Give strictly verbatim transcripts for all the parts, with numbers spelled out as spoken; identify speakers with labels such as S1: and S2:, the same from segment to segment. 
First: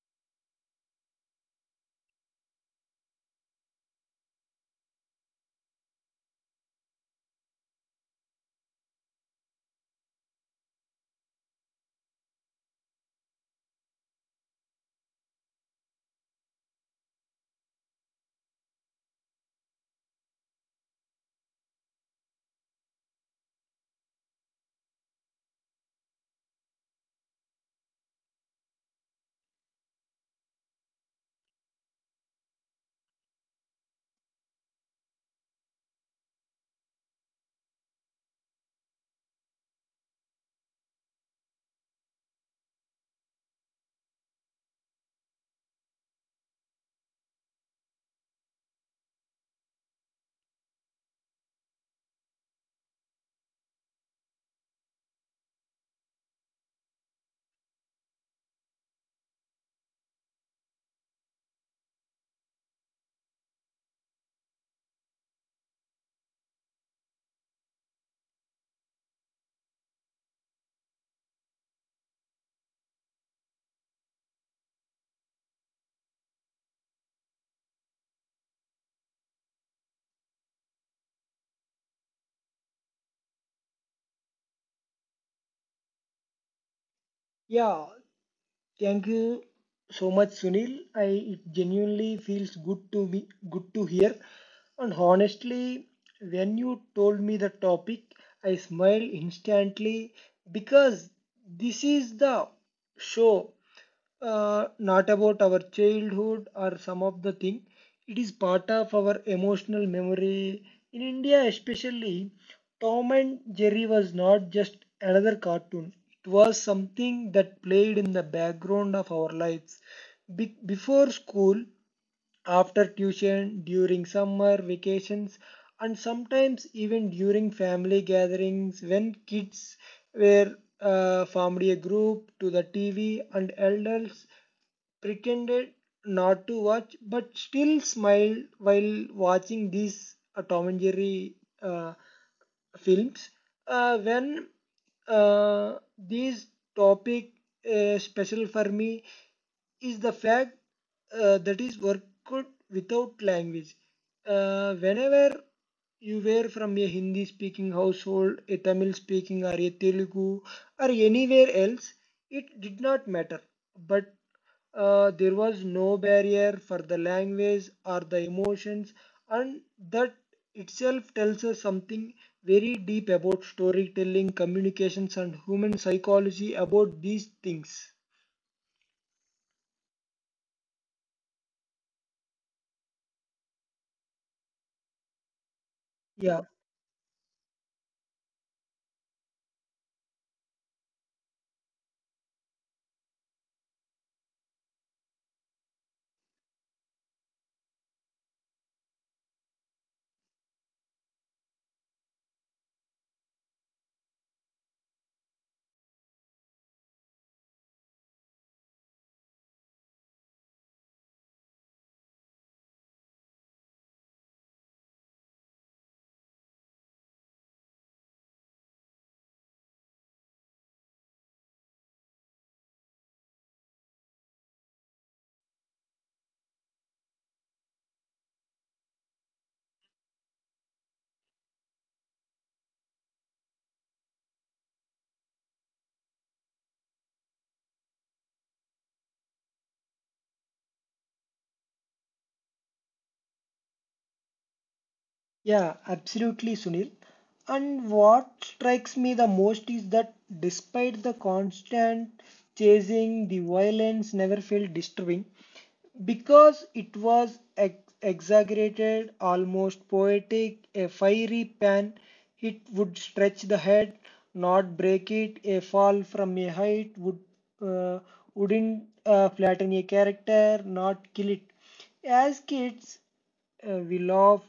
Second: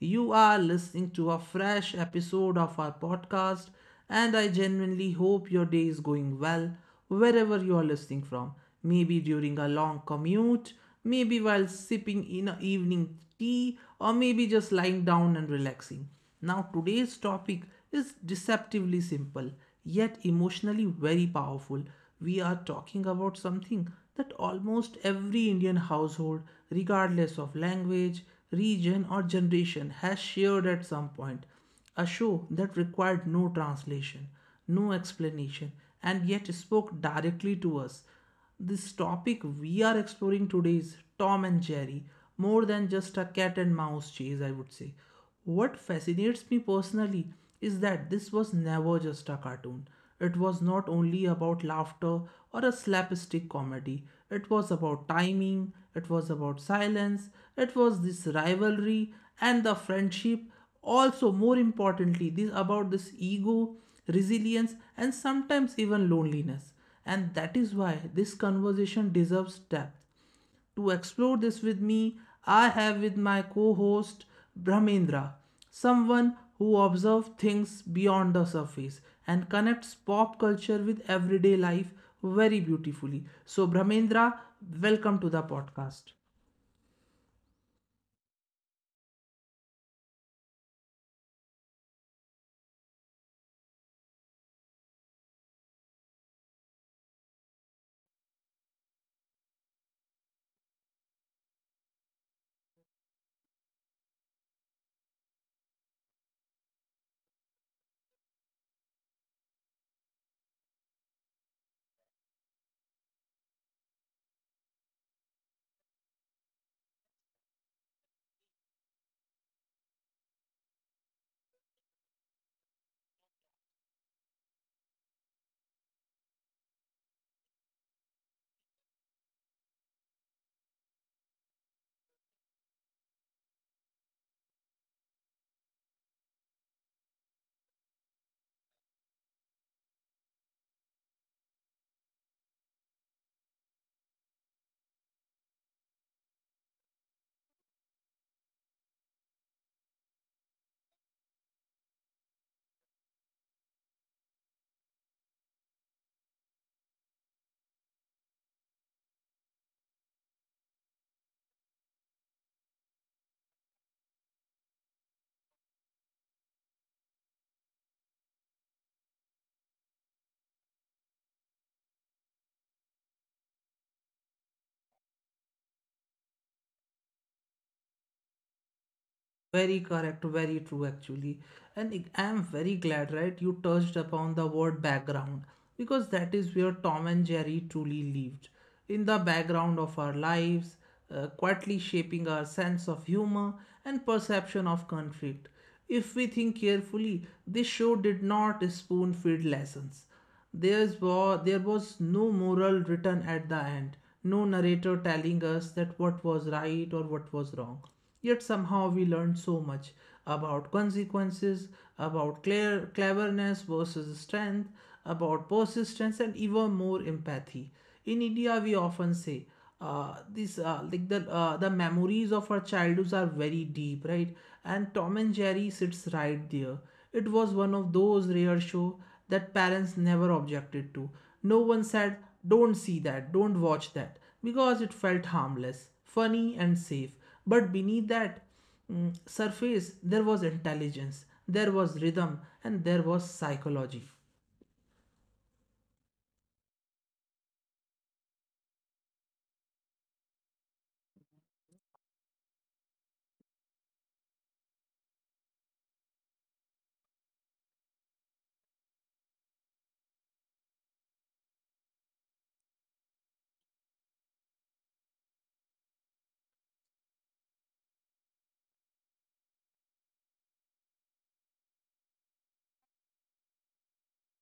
S1: You are listening to a fresh episode of our podcast, and I genuinely hope your day is going well wherever you are listening from. Maybe during a long commute, maybe while sipping in a evening tea, or maybe just lying down and relaxing. Now, today's topic is deceptively simple yet emotionally very powerful. We are talking about something that almost every Indian household, regardless of language, region, or generation, has shared at some point. A show that required no translation, no explanation, and yet spoke directly to us. This topic we are exploring today is Tom and Jerry, more than just a cat and mouse chase, I would say. What fascinates me personally is that this was never just a cartoon. It was not only about laughter or a slapstick comedy, it was about timing, it was about silence, it was this rivalry and the friendship. Also, more importantly, this about this ego, resilience, and sometimes even loneliness. And that is why this conversation deserves depth. To explore this with me, I have with my co host Brahmendra, someone who observes things beyond the surface and connects pop culture with everyday life very beautifully. So, Brahmendra, welcome to the podcast.
S2: Yeah, thank you so much, Sunil. I It genuinely feels good to me, good to hear. And honestly, when you told me the topic, I smiled instantly because this is the show uh, not about our childhood or some of the thing. It is part of our emotional memory. In India, especially, Tom and Jerry was not just another cartoon. It was something that played in the background of our lives. Be- before school, after tuition, during summer vacations, and sometimes even during family gatherings when kids were uh, formed a group to the T V and elders pretended not to watch but still smiled while watching these uh, Tom and Jerry uh, films. Uh, when uh, this topic uh, special for me is the fact uh, that is worked without language. Uh, whenever you were from a Hindi speaking household, a Tamil speaking, or a Telugu, or anywhere else, it did not matter. But uh, there was no barrier for the language or the emotions, and that itself tells us something very deep about storytelling, communications, and human psychology about these things.
S1: Very correct, very true actually. And I am very glad, right, you touched upon the word background because
S2: Yeah.
S1: that is where Tom and Jerry truly lived. In the background of our lives, uh, quietly shaping our sense of humor and perception of conflict. If we think carefully, this show did not spoon feed lessons. There's wa- there was no moral written at the end, no narrator telling us that what was right or what was wrong. Yet somehow we learned so much about consequences, about clear, cleverness versus strength, about persistence, and even more empathy. In India, we often say, uh, this uh, like the uh, the memories of our childhoods are very deep, right? And Tom and Jerry sits right there. It was one of those rare shows that parents never objected to. No one said, "Don't see that, don't watch that," because it felt harmless, funny and safe. But beneath that mm, surface, there was intelligence, there was rhythm, and there was psychology.
S2: Yeah, absolutely, Sunil. And what strikes me the most is that despite the constant chasing, the violence never felt disturbing because it was ex- exaggerated, almost poetic. A fiery pan hit would stretch the head, not break it. A fall from a height would uh, wouldn't uh, flatten a character, not kill it. As kids, uh, we laugh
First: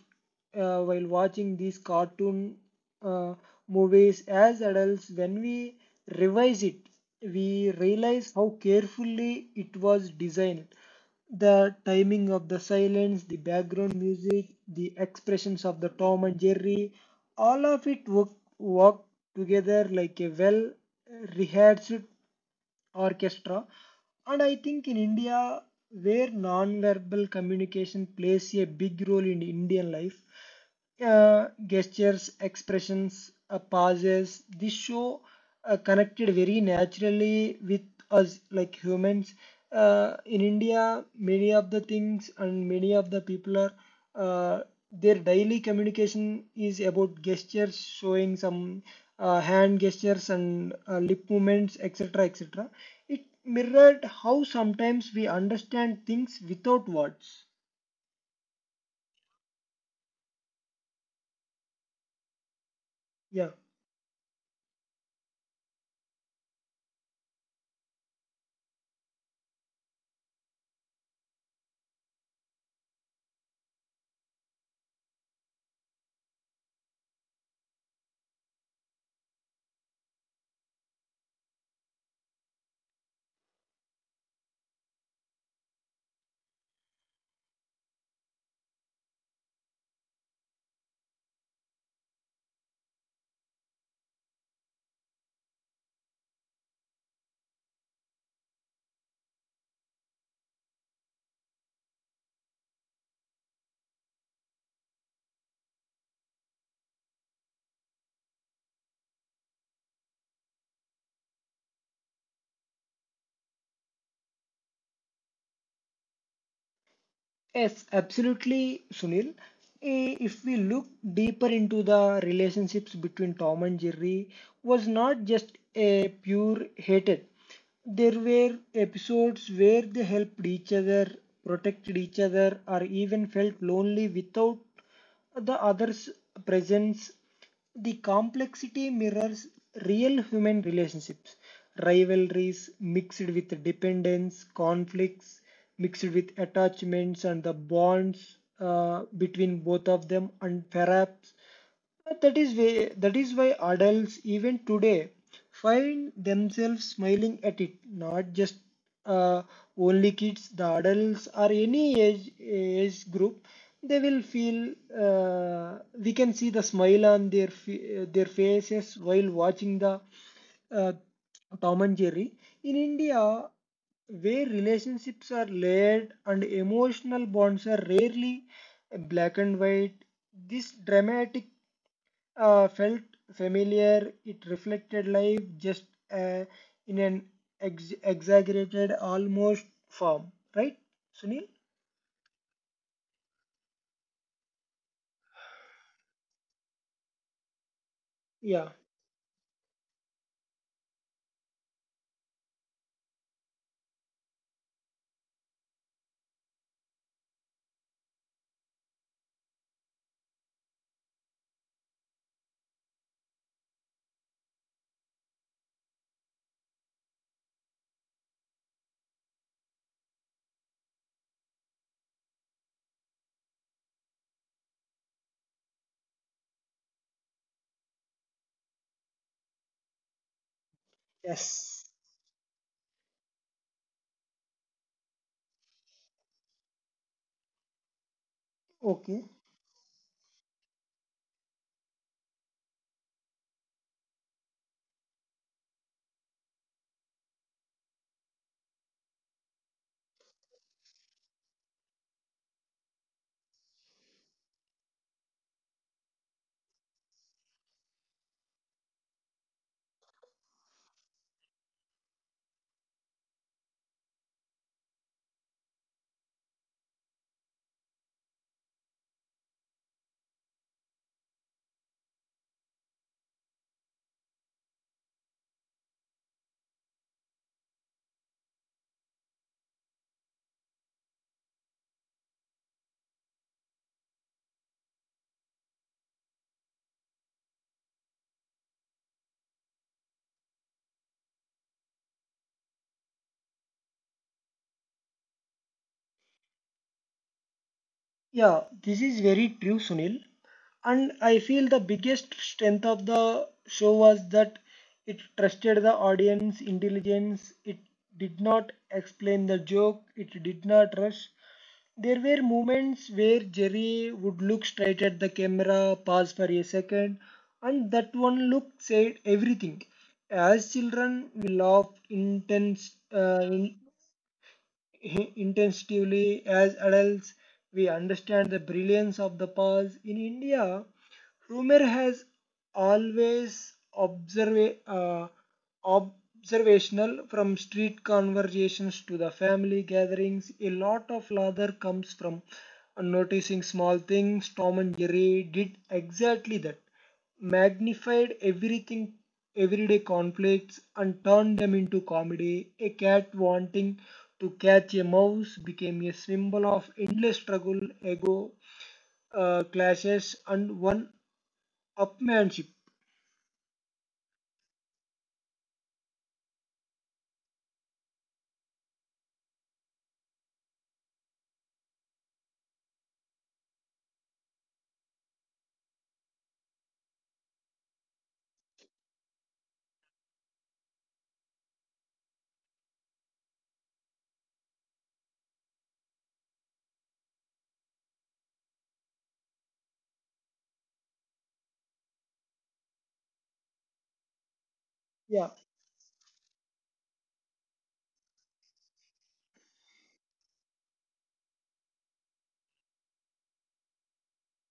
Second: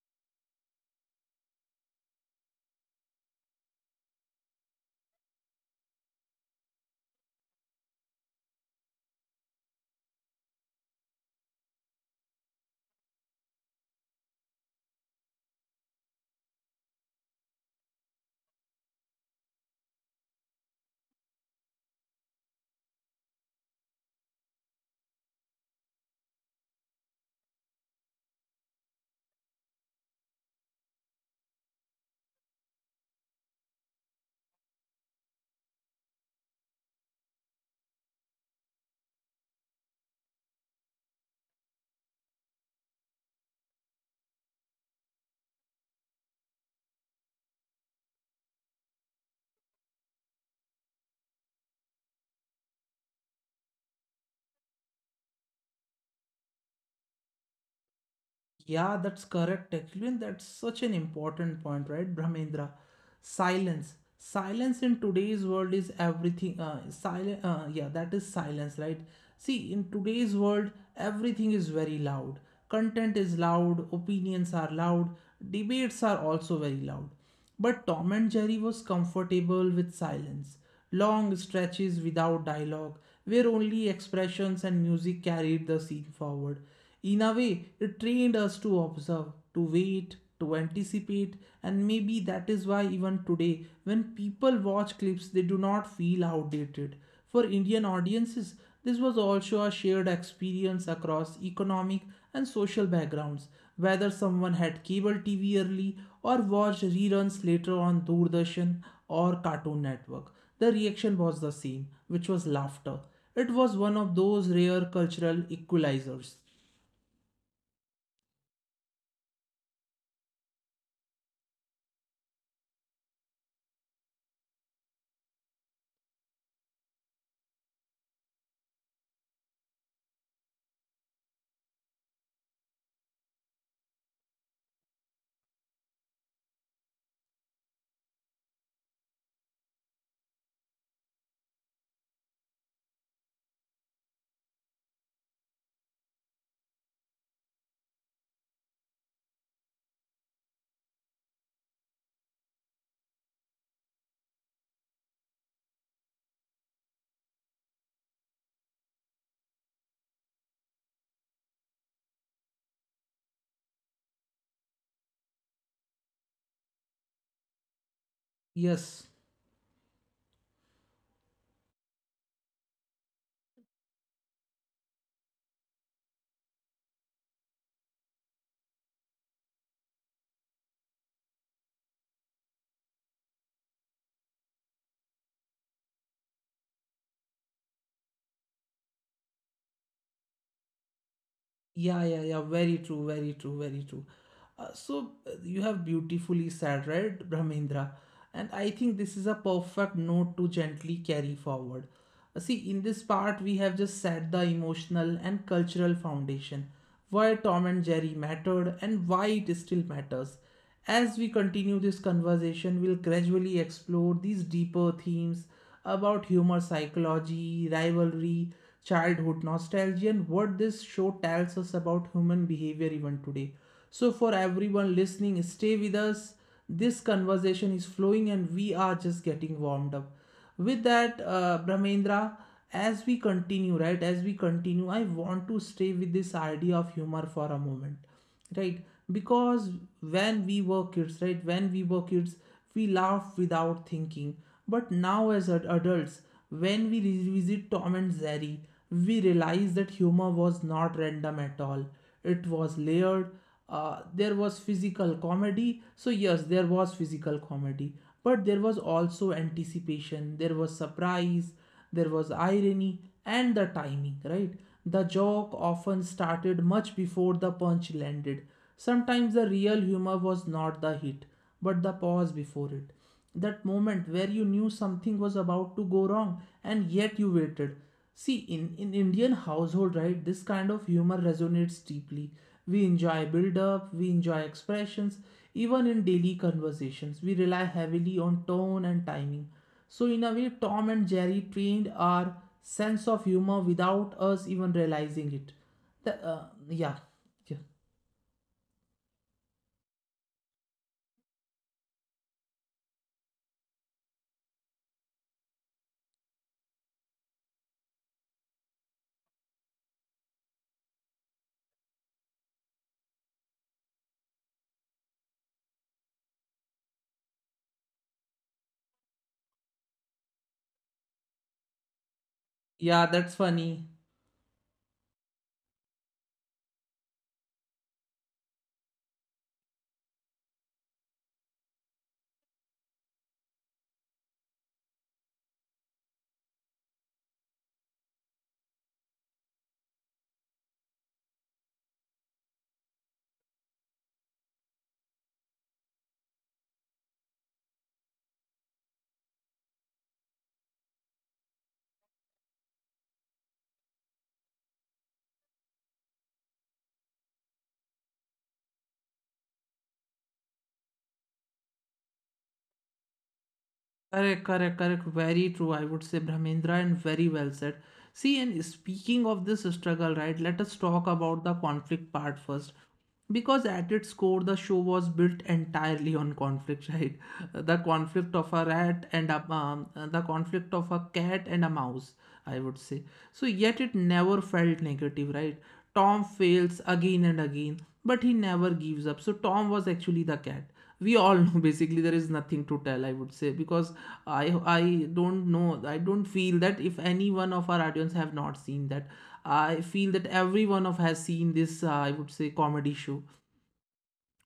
S2: uh, while watching these cartoon uh, movies. As adults, when we revise it, we realize how carefully it was designed. The timing of the silence, the background music, the expressions of the Tom and Jerry, all of it work, work together like a well rehearsed orchestra. And I think in India, where non-verbal communication plays a big role in Indian life, uh, gestures, expressions, uh, pauses, this show uh, connected very naturally with us like humans. Uh, in India, many of the things and many of the people are uh, their daily communication is about gestures, showing some uh, hand gestures and uh, lip movements, et cetera, et cetera. It mirrored how sometimes we understand things without words.
S1: Yeah, that's correct, actually, and that's such an important point, right, Brahmendra?
S2: Yeah.
S1: Silence. Silence in today's world is everything. Uh, silent. Uh, yeah, that is silence, right? See, in today's world, everything is very loud. Content is loud. Opinions are loud. Debates are also very loud. But Tom and Jerry was comfortable with silence, long stretches without dialogue, where only expressions and music carried the scene forward. In a way, it trained us to observe, to wait, to anticipate, and maybe that is why even today, when people watch clips, they do not feel outdated. For Indian audiences, this was also a shared experience across economic and social backgrounds, whether someone had cable T V early or watched reruns later on Doordarshan or Cartoon Network. The reaction was the same, which was laughter. It was one of those rare cultural equalizers.
S2: Yes, absolutely, Sunil. Eh, if we look deeper into the relationships between Tom and Jerry, was not just a pure hatred. There were episodes where they helped each other, protected each other, or even felt lonely without the other's presence. The complexity mirrors real human relationships, rivalries mixed with dependence, conflicts mixed with attachments, and the bonds uh, between both of them, and perhaps but that is way, that is why adults even today find themselves smiling at it. Not just uh, only kids, the adults or any age age group, they will feel. Uh, we can see the smile on their fa- their faces
S1: Yes.
S2: while watching the uh, Tom and Jerry. In India, where relationships are layered and emotional bonds are rarely black and white, this dramatic uh, felt familiar. It reflected life just uh, in an ex- exaggerated, almost form. Right, Sunil?
S1: Yeah, yeah, yeah. Very true, very true, very true. Uh, so uh, you have beautifully said, right, Brahmendra? And
S2: Yeah.
S1: I think this is a perfect note to gently carry forward. Uh, see, in this part, we have just set the emotional and cultural foundation, why Tom and Jerry mattered and why it still matters. As we continue this conversation, we'll gradually explore these deeper themes about humor psychology, rivalry, childhood nostalgia, and what this show tells us about human behavior even today. So, for everyone listening, stay with us. This conversation is flowing and we are just getting warmed up. With that, uh,
S2: Yes.
S1: Brahmendra, as we continue, right, as we continue, I want to stay with this idea of humor for a moment, right,
S2: Okay.
S1: because when we were kids, right, when we were kids, we laughed without thinking, but now as ad- adults when we revisit Tom and Jerry, we realize that humor was not random at all. It was layered. Uh, there was physical comedy, so yes, there was physical comedy, but there was also anticipation, there was surprise, there was irony, and the timing, right? The joke often started much before the punch landed. Sometimes the real humor was not the hit, but the pause before it, that moment where you knew something was about to go wrong and yet you waited. See, in in Indian household, right, this kind of humor resonates deeply. We enjoy build up, we enjoy expressions, even in daily conversations we rely heavily on tone and timing. So in a way, Tom and Jerry trained our sense of humor without us even realizing it. The- uh, yeah, yeah,
S2: Yeah, this is very true, Sunil. And I feel the biggest strength of the show was that it trusted the audience intelligence. It did not explain the joke. It did not rush. There were moments where Jerry would look straight at the camera, pause for a second, and that one look said everything. As children, we laughed intense,
S1: yeah, that's
S2: uh,
S1: funny.
S2: i- intensively. As adults, we understand the brilliance of the past. In India, rumor has always observa- uh, observational from street conversations to the family gatherings. A lot of lather comes from noticing small things. Tom and Jerry did exactly that, magnified everything, everyday conflicts, and turned them into comedy. A cat wanting to catch a mouse became a symbol of endless struggle, ego uh, clashes, and one upmanship.
S1: Correct, correct, correct. Very true. I would say Brahmendra and very well said. See, and speaking of this struggle, right, let us talk about the conflict part first. Because at its core, the show was built entirely on conflict, right? The conflict of a rat and a, um, the conflict of a cat and a mouse, I would say. So, yet it never felt negative, right? Tom fails again and again, but he never gives up. So, Tom was actually the cat we all know. Basically, there is nothing to tell, I would say, because i i
S2: Yeah.
S1: don't know. I don't feel that if any one of our audience have not seen that. I feel that everyone of has seen this, uh, I would say, comedy show,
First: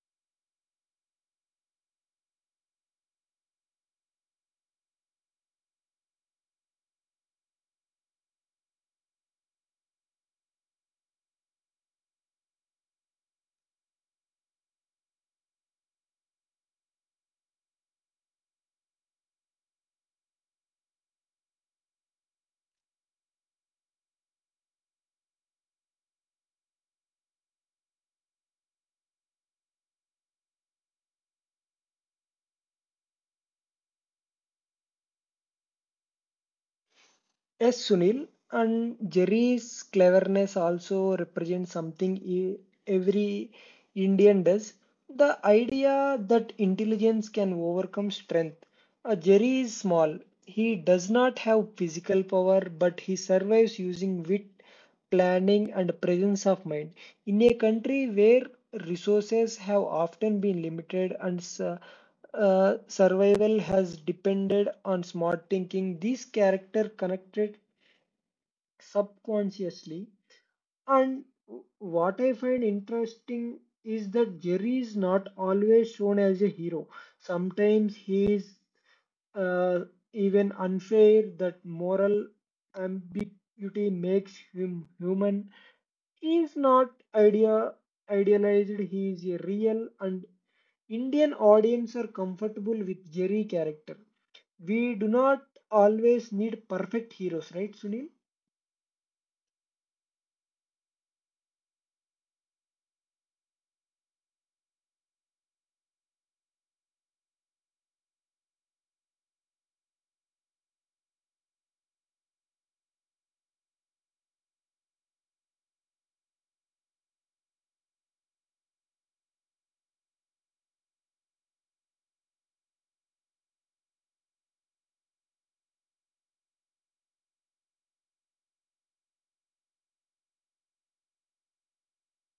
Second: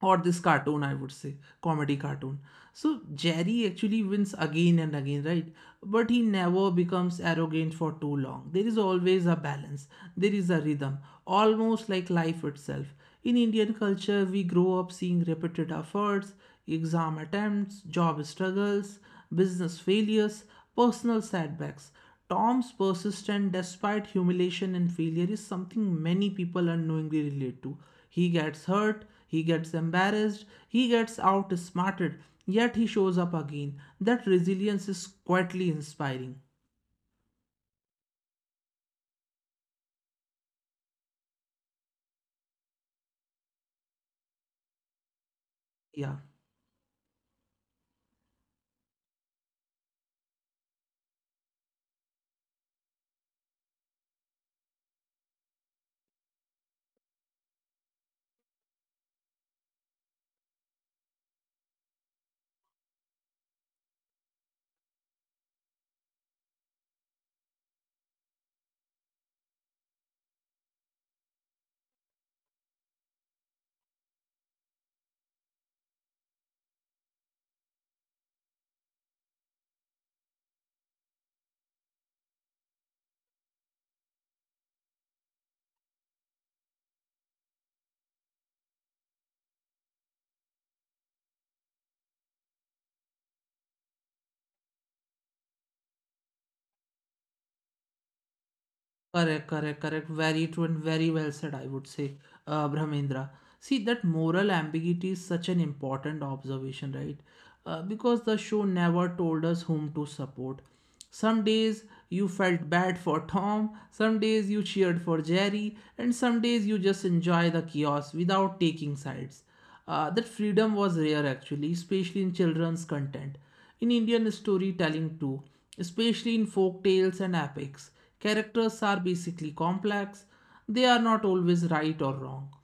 S1: or this cartoon, I would say, comedy cartoon. So Jerry actually wins again and again, right? But he never becomes arrogant for too long. There is always a balance, there is a rhythm, almost like life itself. In Indian culture, we grow up seeing repeated efforts, exam attempts, job struggles, business failures, personal setbacks. Tom's persistence despite humiliation and failure is something many people unknowingly relate to. He gets hurt, he gets embarrassed, he gets outsmarted, yet he shows up again. That resilience is quietly inspiring.
S2: Yes, Sunil. And Jerry's cleverness also represents something e- every Indian does. The
S1: Yeah,
S2: idea that intelligence can overcome strength. Uh, Jerry is small. He does not have physical power, but he survives using wit, planning, and presence of mind. In a country where resources have often been limited and s- uh, survival has depended on smart thinking. These character connected subconsciously. And what I find interesting is that Jerry is not always shown as a hero. Sometimes he is uh, even unfair. That moral ambiguity makes him human. He is not idea idealized. He is a real and Indian audience are comfortable with Jerry character. We do not always need perfect heroes, right, Sunil?
S1: correct, correct, correct. Very true and very well said, I would say, uh, Brahmendra. See, that moral ambiguity is such an important observation, right? Uh, because the show never told us whom to support. Some days you felt bad for Tom, some days you cheered for Jerry, and some days you just enjoy the chaos without taking sides. Uh, that freedom was rare actually, especially in children's content. In Indian storytelling too, especially in folk tales and epics, characters are basically complex. They are not always right or wrong.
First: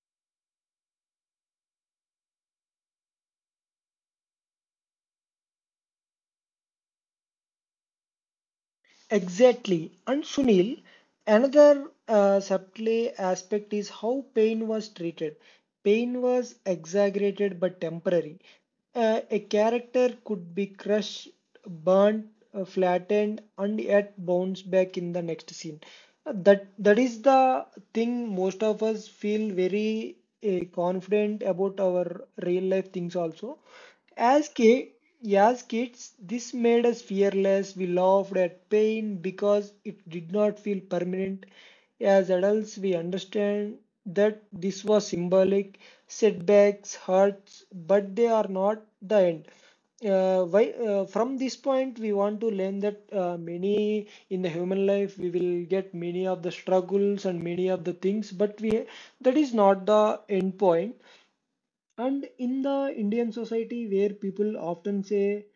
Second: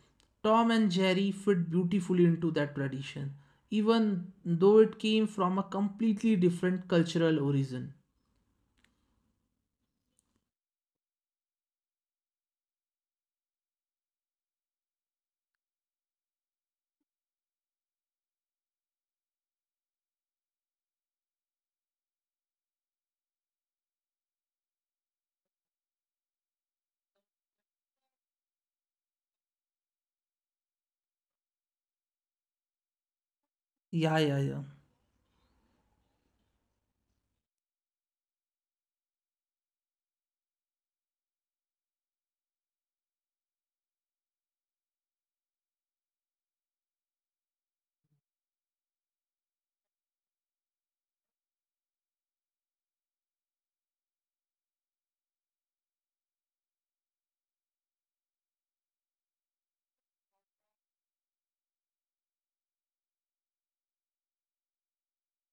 S1: Tom and Jerry fit beautifully into that tradition, even though it came from a completely different cultural origin.
S2: Exactly. And Sunil, another uh, subtle aspect is how pain was treated. Pain was exaggerated but temporary. Uh, a character could be crushed, burnt, uh, flattened, and yet bounce back in the next scene. Uh, That that is the thing most of us feel very uh, confident about our real life things also.
S1: Yeah, yeah,
S2: As,
S1: yeah.
S2: ki- as kids, this made us fearless. We laughed at pain because it did not feel permanent. As adults, we understand that this was symbolic. Setbacks, hurts, but they are not the end. Uh, why, uh, from this point, we want to learn that uh, many in the human life we will get many of the struggles and many of the things, but we that is not the end point. And in the Indian society, where people often say,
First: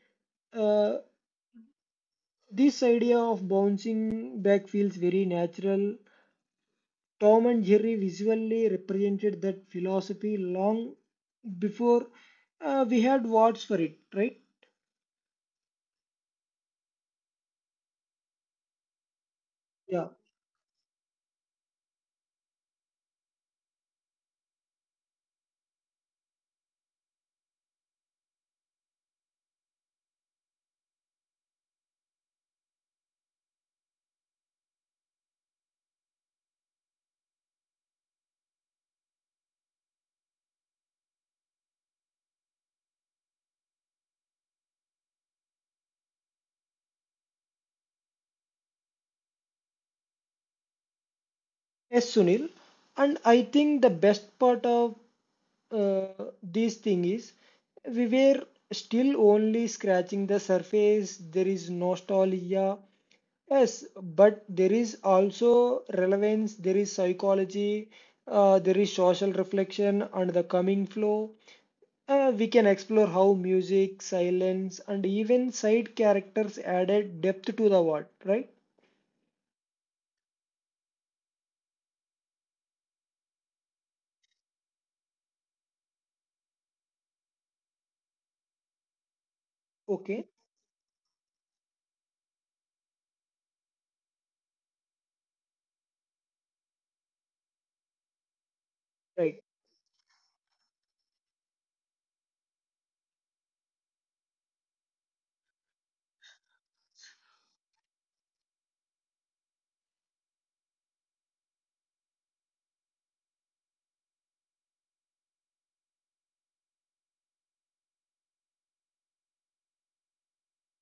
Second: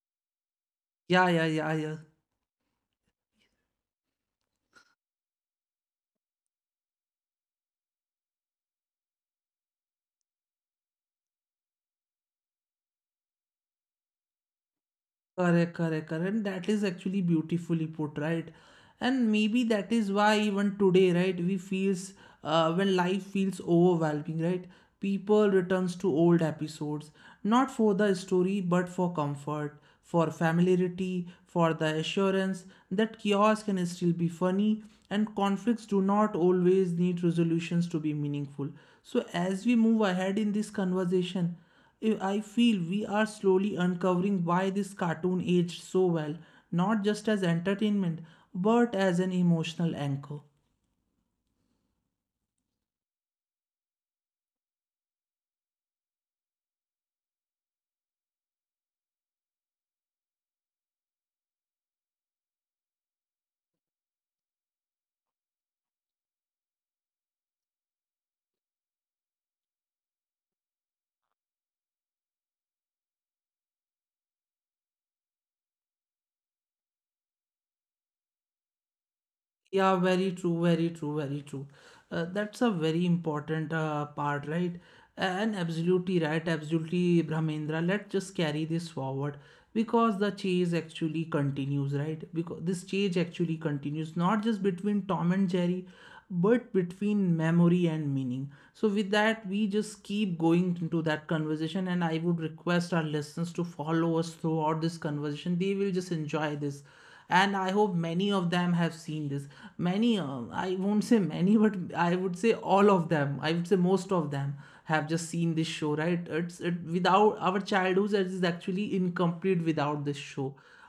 S2: uh,
S1: Yeah, yeah, yeah, yeah.
S2: this idea of bouncing back feels very natural. Tom and Jerry visually represented that philosophy long before uh, we had words for it, right?
S1: Correct, correct, correct. That is actually beautifully put, right? And maybe that
S2: Yeah.
S1: is why even today, right, we feels uh, when life feels overwhelming, right? People returns to old episodes, not for the story, but for comfort, for familiarity, for the assurance that chaos can still be funny, and conflicts do not always need resolutions to be meaningful. So as we move ahead in this conversation, I I feel we are slowly uncovering why this cartoon aged so well, not just as entertainment, but as an emotional anchor.
S2: Yes, Sunil. And I think the best part of uh, this thing is we were still only scratching the surface. There is nostalgia. Yes, but there is also relevance, there is psychology, uh, there is social reflection and the coming flow. Uh, we can explore how music, silence, and even side characters added depth to the world, right?
S1: Yeah, very true, very true, very true. Uh, that's a very important uh, part, right? And absolutely right, absolutely, Brahmendra. Let's just carry this forward because the
S2: Okay,
S1: chase actually continues, right? Because this chase actually continues not just between Tom and Jerry, but between memory and meaning. So, with that,
S2: right.
S1: we just keep going into that conversation, and I would request our listeners to follow us throughout this conversation. They will just enjoy this, and I hope many of them have seen this. Many, uh, I won't say many, but I would say all of them, I would say most of them, have just seen this show, right? It's it without our childhood is actually incomplete without this show.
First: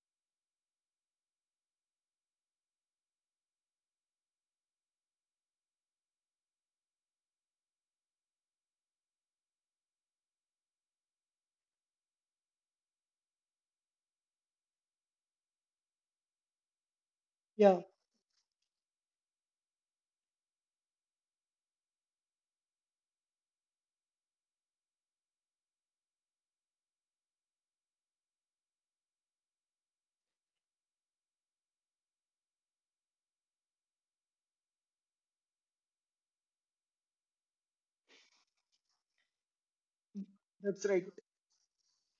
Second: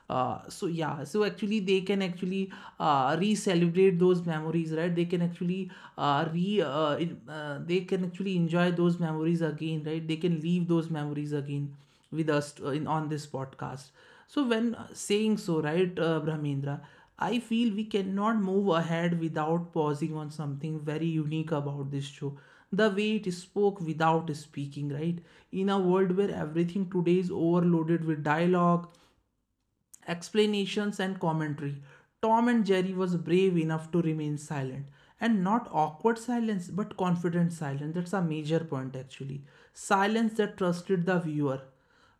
S1: uh, So yeah, so actually they can actually uh, re-celebrate those memories, right? They can actually uh, re uh, in- uh, they can actually enjoy those memories again, right? They can leave those memories again with us, uh, in on this podcast. So, when uh, saying so, right, uh, Brahmendra, I feel
S2: Yeah,
S1: we cannot move ahead without pausing on something very unique about this show. The way it spoke without speaking, right? In a world where everything today is overloaded with dialogue, explanations and commentary, Tom and Jerry was brave enough to remain silent. And not awkward silence, but confident silence. That's a major point, actually. Silence that
S2: that's
S1: trusted
S2: right.
S1: the viewer.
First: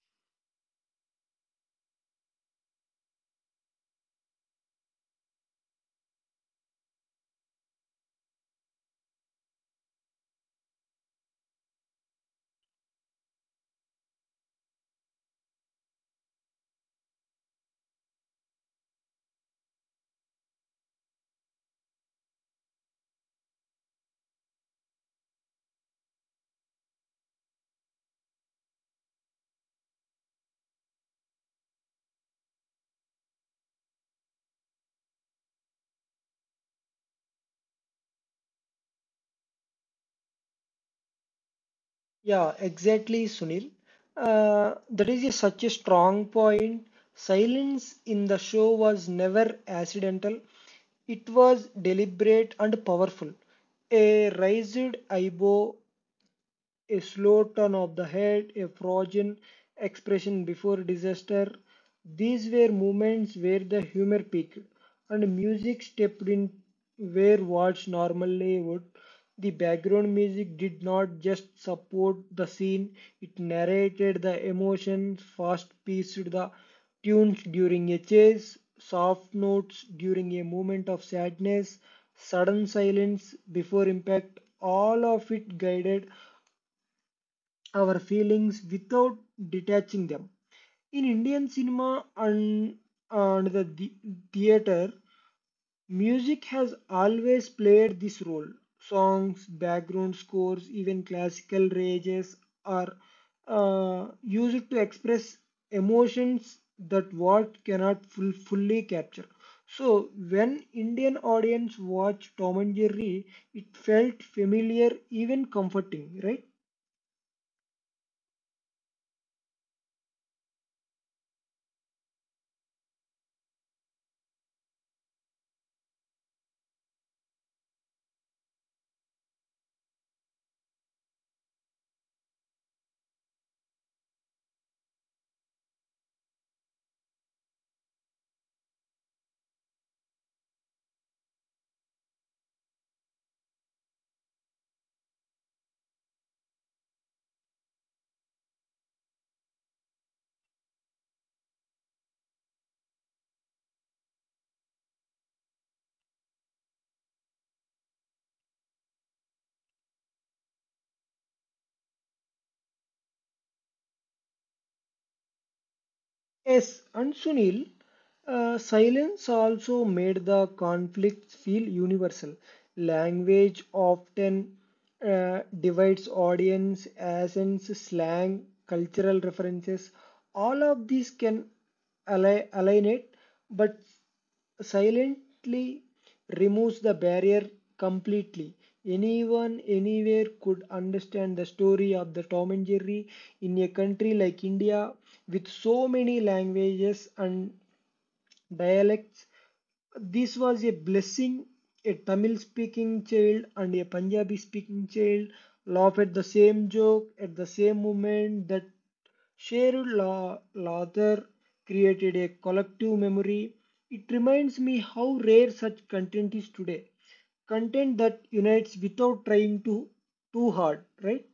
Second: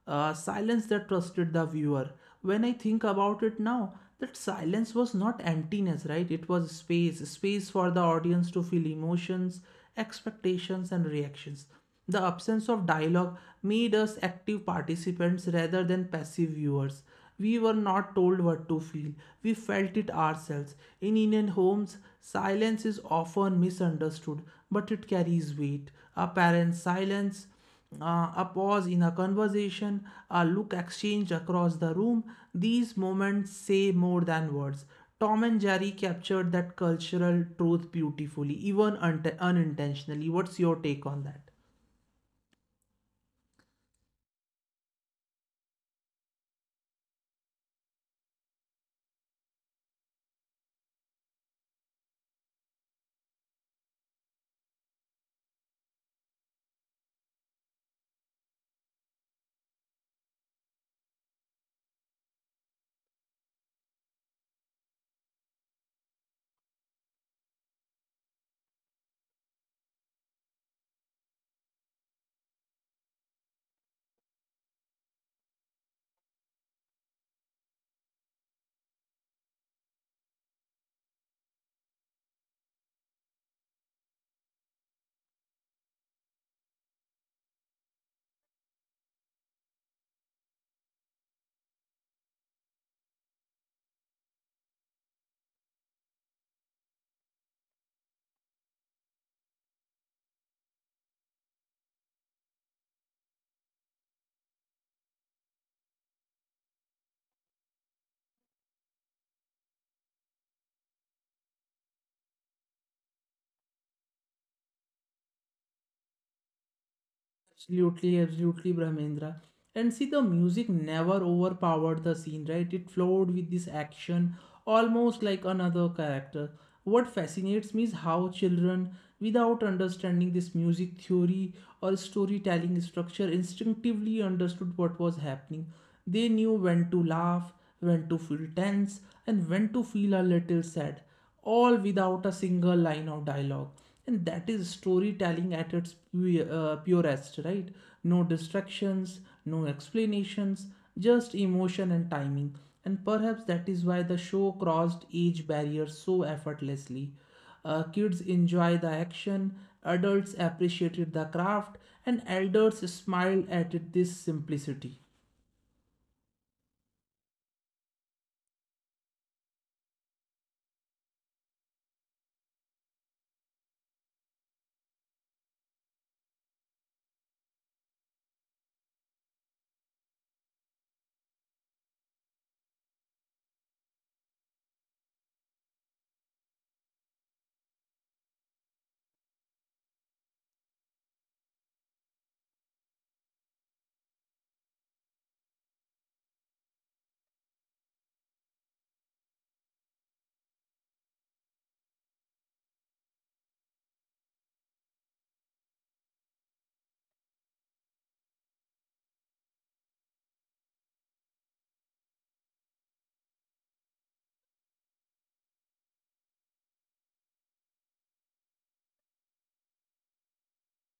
S1: Uh, silence that trusted the viewer. When I think about it now, that silence was not emptiness, right? It was space, space for the audience to feel emotions, expectations, and reactions. The absence of dialogue made us active participants rather than passive viewers. We were not told what to feel, we felt it ourselves. In Indian homes, silence is often misunderstood, but it carries weight. A parent's silence, uh, a pause in a conversation, a look exchanged across the room, these moments say more than words. Tom and Jerry captured that cultural truth beautifully, even unt- unintentionally. What's your take on that?
S2: Yeah, exactly, Sunil. Uh, that is a, such a strong point. Silence in the show was never accidental. It was deliberate and powerful. A raised eyebrow, a slow turn of the head, a frozen expression before disaster. These were moments where the humor peaked and music stepped in where words normally would. The background music did not just support the scene, it narrated the emotions, fast paced the tunes during a chase, soft notes during a moment of sadness, sudden silence before impact. All of it guided our feelings without detaching them. In Indian cinema and, and the the- theater, music has always played this role. Songs, background scores, even classical rages are uh, used to express emotions that words cannot full, fully capture. So when Indian audience watched Tom and Jerry, it felt familiar, even comforting, right?
S1: Absolutely, absolutely, Brahmendra. And see, the music never overpowered the scene, right? It flowed with this action, almost like another character. What fascinates me is how children, without understanding this music theory or storytelling structure, instinctively understood what was happening. They knew when to laugh, when to feel tense, and when to feel a little sad, all without a single line of dialogue, and that is storytelling at its pu- uh, purest, right? No distractions, no explanations, just emotion and timing, and perhaps that is why the show crossed age barriers so effortlessly. Uh, kids enjoy the action, adults appreciated the craft, and elders smiled at it, this simplicity.
S2: Yes, and Sunil, uh, silence also made the conflict feel universal. Language often uh, divides audience, accents, slang, cultural references. All of these can ali- alienate, but silently removes the barrier completely. Anyone, anywhere could understand the story of the Tom and Jerry. In a country like India with so many languages and dialects, this was a blessing. A Tamil speaking child and a Punjabi speaking child laugh at the same joke at the same moment. That shared la- laughter created a collective memory. It reminds me how rare such content is today. Content that unites without trying to too hard, right?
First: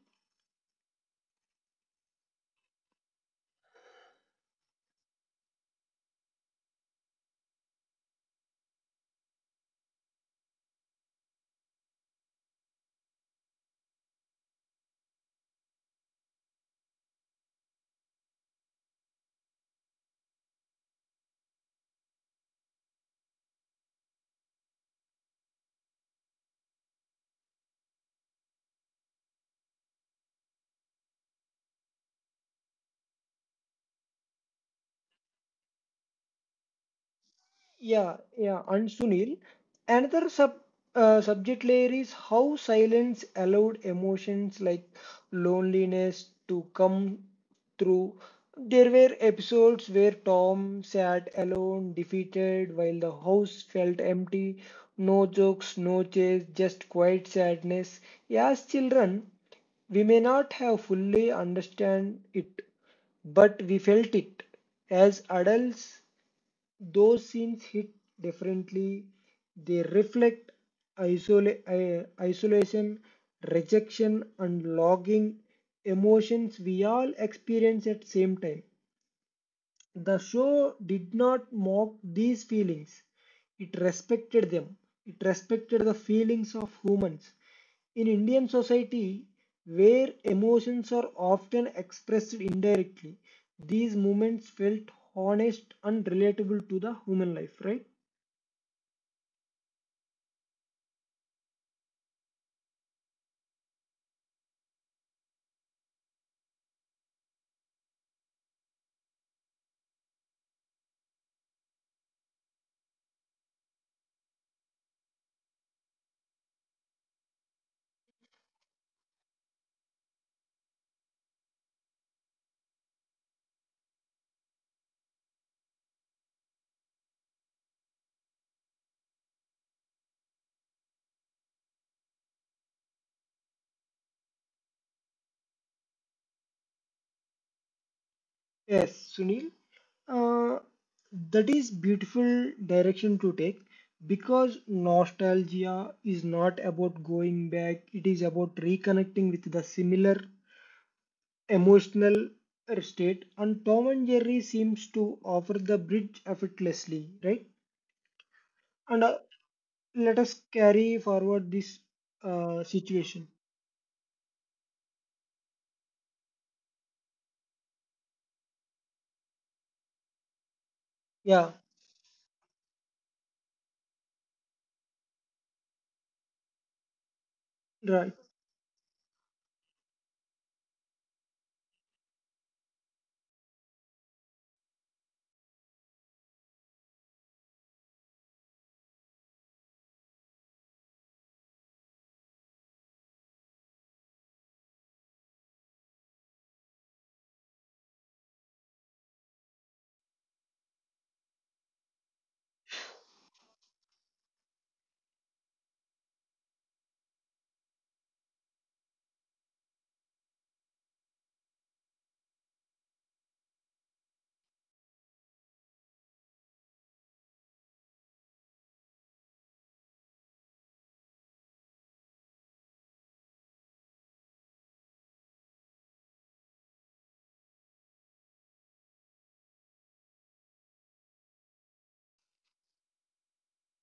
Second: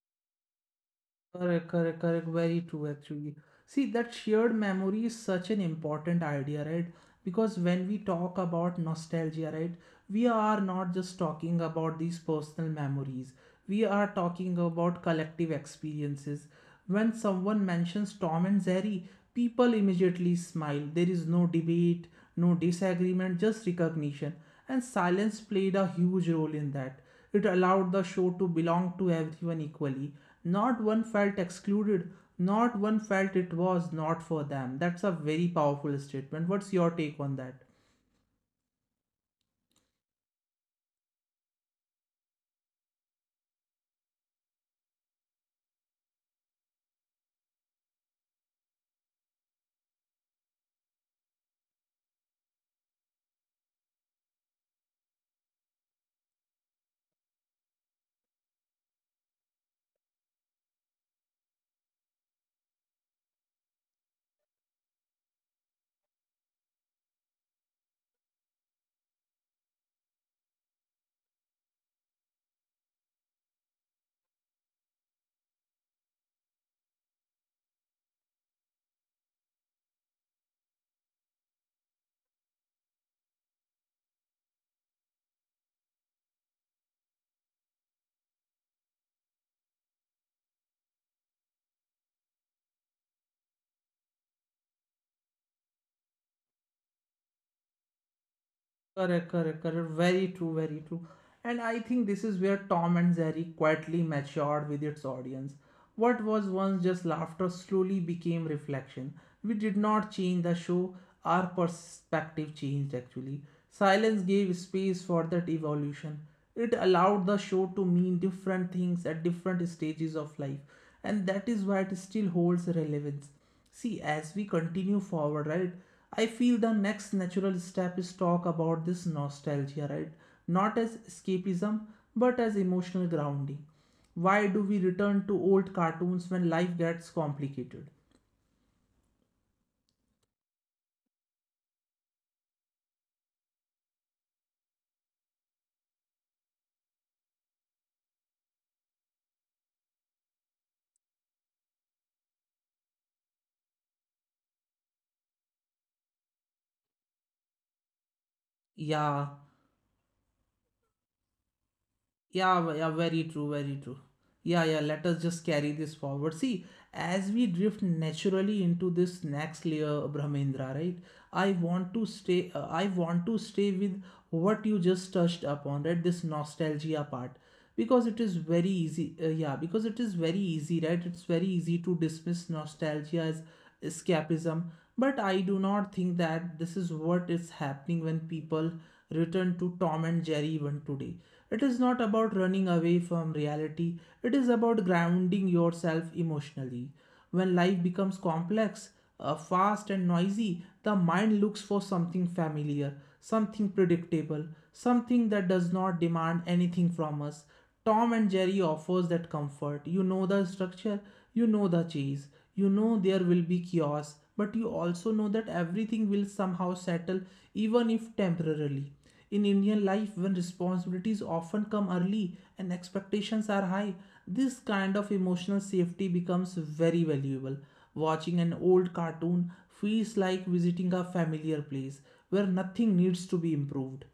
S1: Correct, correct, correct. Very true, actually. See, that shared memory is such an important idea, right? Because when we talk about nostalgia, right, we are not just talking about these personal memories, we are talking about collective experiences. When someone mentions Tom and Jerry, people immediately smile. There is no debate, no disagreement, just recognition. And silence played a huge role in that. It allowed the show to belong to everyone equally. Not one felt excluded, not one felt it was not for them. That's a very powerful statement. What's your take on that?
S2: Yeah, yeah, and Sunil, another sub uh, subject layer is how silence allowed emotions like loneliness to come through. There were episodes where Tom sat alone, defeated, while the house felt empty. No jokes, no chase, just quiet sadness. As children, we may not have fully understand it, but we felt it. As adults, those scenes hit differently. They reflect isola- i- isolation, rejection, and longing emotions we all experience at same time. The show did not mock these feelings, it respected them. It respected the feelings of humans. In Indian society, where emotions are often expressed indirectly, these moments felt honest and relatable to the human life, right?
S1: Correct, correct, correct. Very true, very true. And I think this is where Tom and Jerry quietly matured with its audience. What was once just laughter slowly became reflection. We did not change the show, our perspective changed actually. Silence gave space for that evolution. It allowed the show to mean different things at different stages of life, and that is why it still holds relevance. See, as we continue forward, right, I feel the next natural step is talk about this nostalgia, right? Not as escapism, but as emotional grounding. Why do we return to old cartoons when life gets complicated?
S2: Yes, Sunil. Uh, that is beautiful direction to take because nostalgia is not about going back, it is about reconnecting with the similar emotional state, and Tom and Jerry seems to offer the bridge effortlessly, right?
S1: Yeah.
S2: And uh, let us carry forward this
S1: Yeah, v- yeah,
S2: uh,
S1: very true,
S2: situation.
S1: very true. Yeah, yeah, let us just carry this forward. See, as we drift naturally into this next layer, Brahmendra, right? I
S2: Yeah,
S1: want to stay, uh, I want to stay with what you just touched upon, right? This nostalgia part. Because it is
S2: right.
S1: very easy, uh, Yeah, because it is very easy, right? It's very easy to dismiss nostalgia as escapism. But I do not think that this is what is happening when people return to Tom and Jerry even today. It is not about running away from reality, it is about grounding yourself emotionally. When life becomes complex, uh, fast, and noisy, the mind looks for something familiar, something predictable, something that does not demand anything from us. Tom and Jerry offers that comfort. You know the structure, you know the cheese, you know there will be chaos, but you also know that everything will somehow settle, even if temporarily. In Indian life, when responsibilities often come early and expectations are high, this kind of emotional safety becomes very valuable. Watching an old cartoon feels like visiting a familiar place where nothing needs to be improved.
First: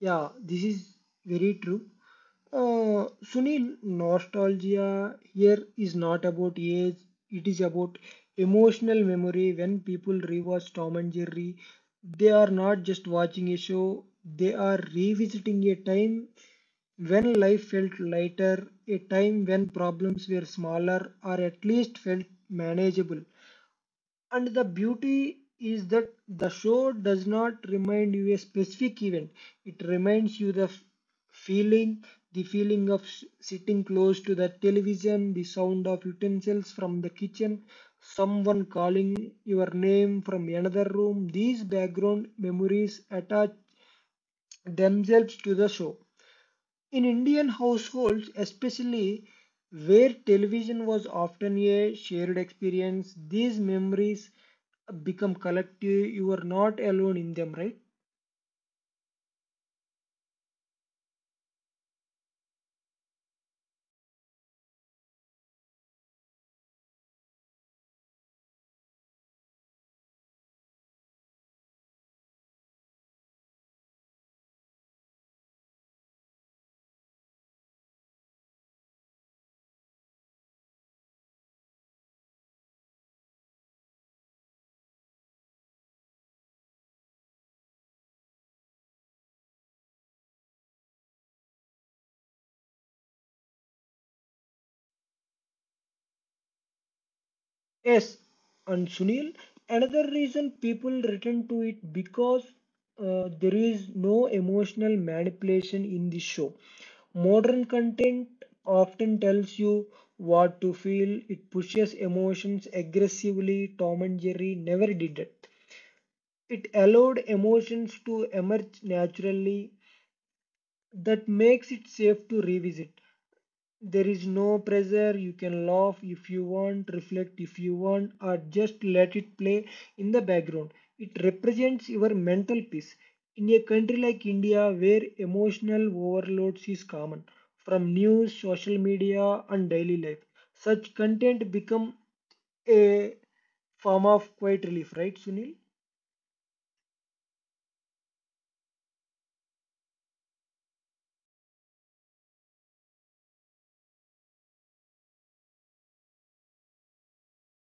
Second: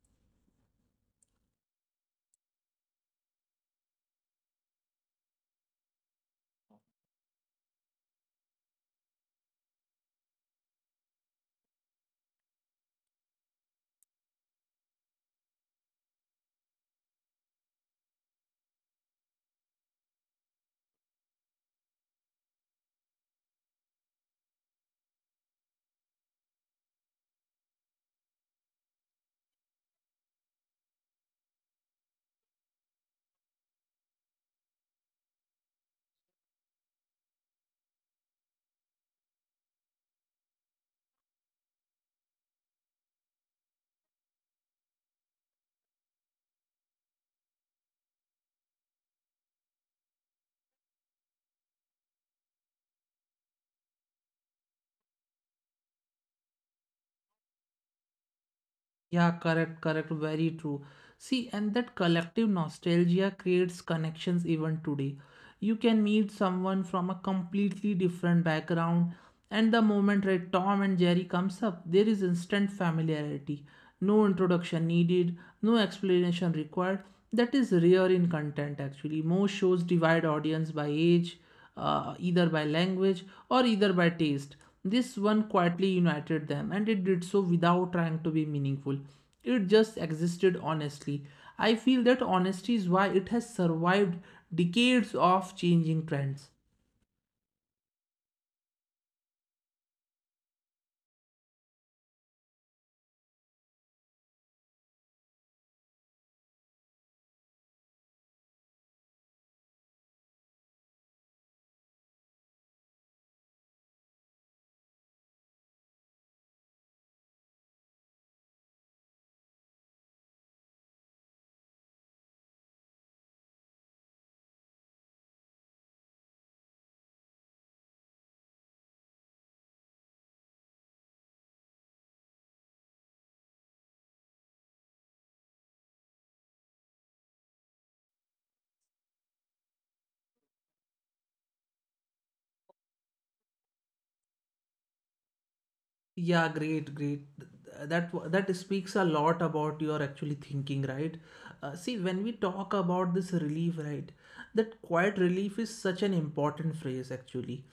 S2: Yeah, this is very true. Uh, Sunil, nostalgia here is not about age, it is about emotional memory. When people rewatch Tom and Jerry, they are not just watching a show, they are revisiting a time when life felt lighter, a time when problems were smaller or at least felt manageable. And the beauty is that the show does not remind you a specific event, it reminds you the f- feeling, the feeling of s- sitting close to the television, the sound of utensils from the kitchen, someone calling your name from another room. These background memories attach themselves to the show in Indian households, especially where television was often a shared experience, these memories become collective. You are not alone in them, right?
S1: Yeah, correct, correct, very true. See, and that collective nostalgia creates connections even today. You can meet someone from a completely different background, and the moment Red Tom and Jerry comes up, there is instant familiarity. No introduction needed, no explanation required. That is rare in content actually. Most shows divide audience by age, uh, either by language or either by taste. This one quietly united them, and it did so without trying to be meaningful. It just existed honestly. I feel that honesty is why it has survived decades of changing trends.
S2: Yes. And Sunil, another reason people return to it because uh, there is no emotional manipulation in the show. Modern content often tells you what to feel. It pushes emotions aggressively. Tom and Jerry never did it. It allowed emotions to emerge naturally, that makes it safe to revisit. There is no pressure, you can laugh if you want, reflect if you want, or just let it play in the background. It represents your mental peace. In a country like India, where emotional overloads is common, from news, social media, and daily life, such content become a form of quiet relief, right, Sunil?
S1: Yeah, great, great. That that speaks a lot about your actually thinking, right? Uh, see, when we talk about this relief, right, that quiet relief is such an important phrase actually.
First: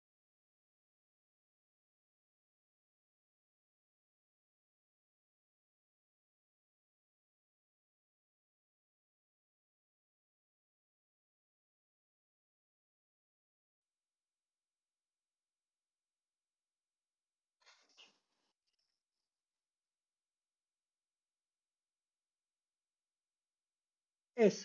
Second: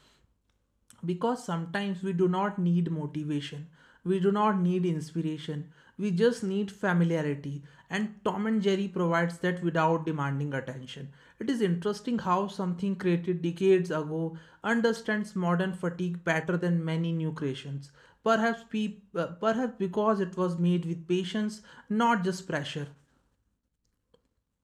S1: Because sometimes we do not need motivation, we do not need inspiration, we just need familiarity, and Tom and Jerry provides that without demanding attention. It is interesting how something created decades ago understands modern fatigue better than many new creations, perhaps pe- uh, perhaps because it was made with patience, not just pressure.
S2: Yes.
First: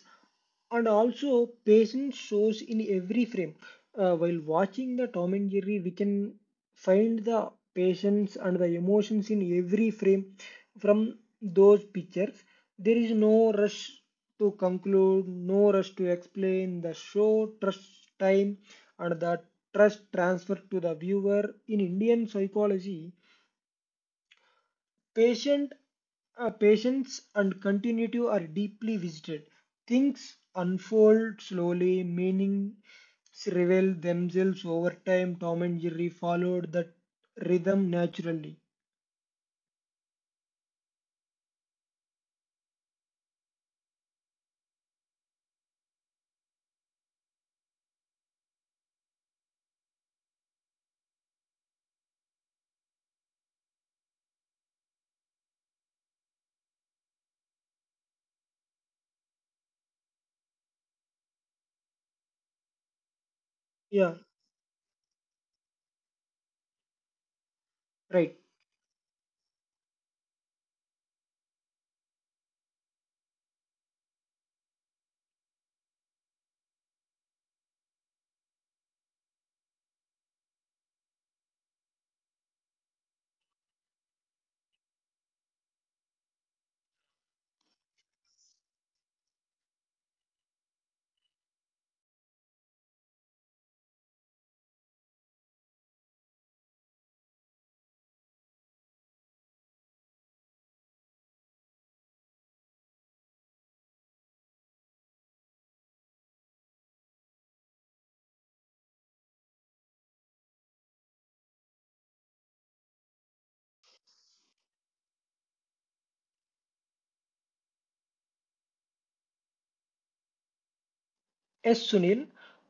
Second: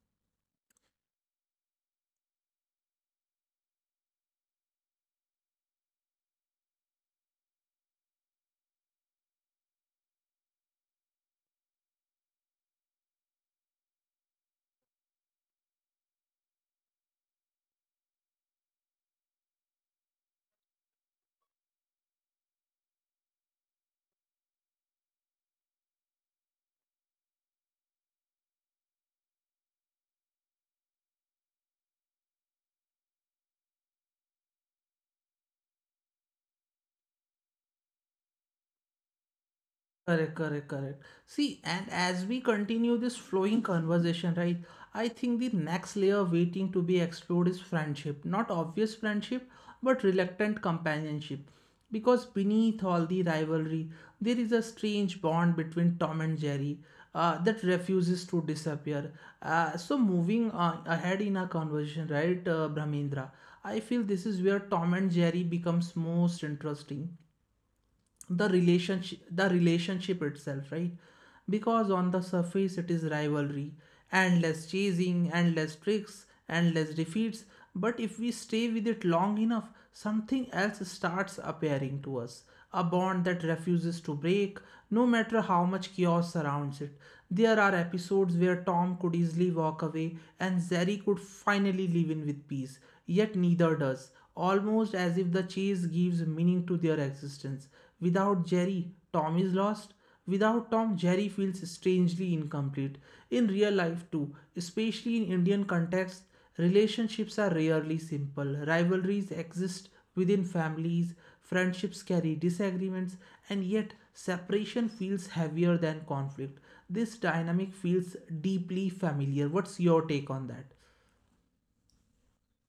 S2: And also patience shows in every frame. Uh, while watching the Tom and Jerry we can find the patience and the emotions in every frame, from those pictures. There is no rush to conclude, no rush to explain the show. Trust, time, and the trust transfer to the viewer. In Indian psychology, Patient, uh, patience and continuity are deeply visited. Things unfold slowly, meanings reveal themselves over time. Tom and Jerry followed that rhythm naturally.
S1: Correct, correct, correct. See, and as we continue this flowing conversation, right, I think the next layer waiting to be explored is friendship. Not obvious friendship, but reluctant companionship. Because beneath all the rivalry, there is a strange bond between Tom and Jerry uh, that refuses to disappear. Uh, so, moving uh, ahead in our conversation, right, uh, Brahmendra, I feel
S2: Yeah,
S1: this is where Tom and Jerry becomes most interesting,
S2: right.
S1: the relationship the relationship itself, right? Because on the surface it is rivalry, endless chasing, endless tricks, endless defeats, but if we stay with it long enough, something else starts appearing to us, a bond that refuses to break, no matter how much chaos surrounds it. There are episodes where Tom could easily walk away and Zeri could finally live in with peace, yet neither does, almost as if the chase gives meaning to their existence. Without Jerry, Tom is lost. Without Tom, Jerry feels strangely incomplete. In real life, too, especially in Indian context, relationships are rarely simple. Rivalries exist within families, friendships carry disagreements, and yet separation feels heavier than conflict. This dynamic feels deeply familiar. What's your take on that?
S2: Yes, Sunil,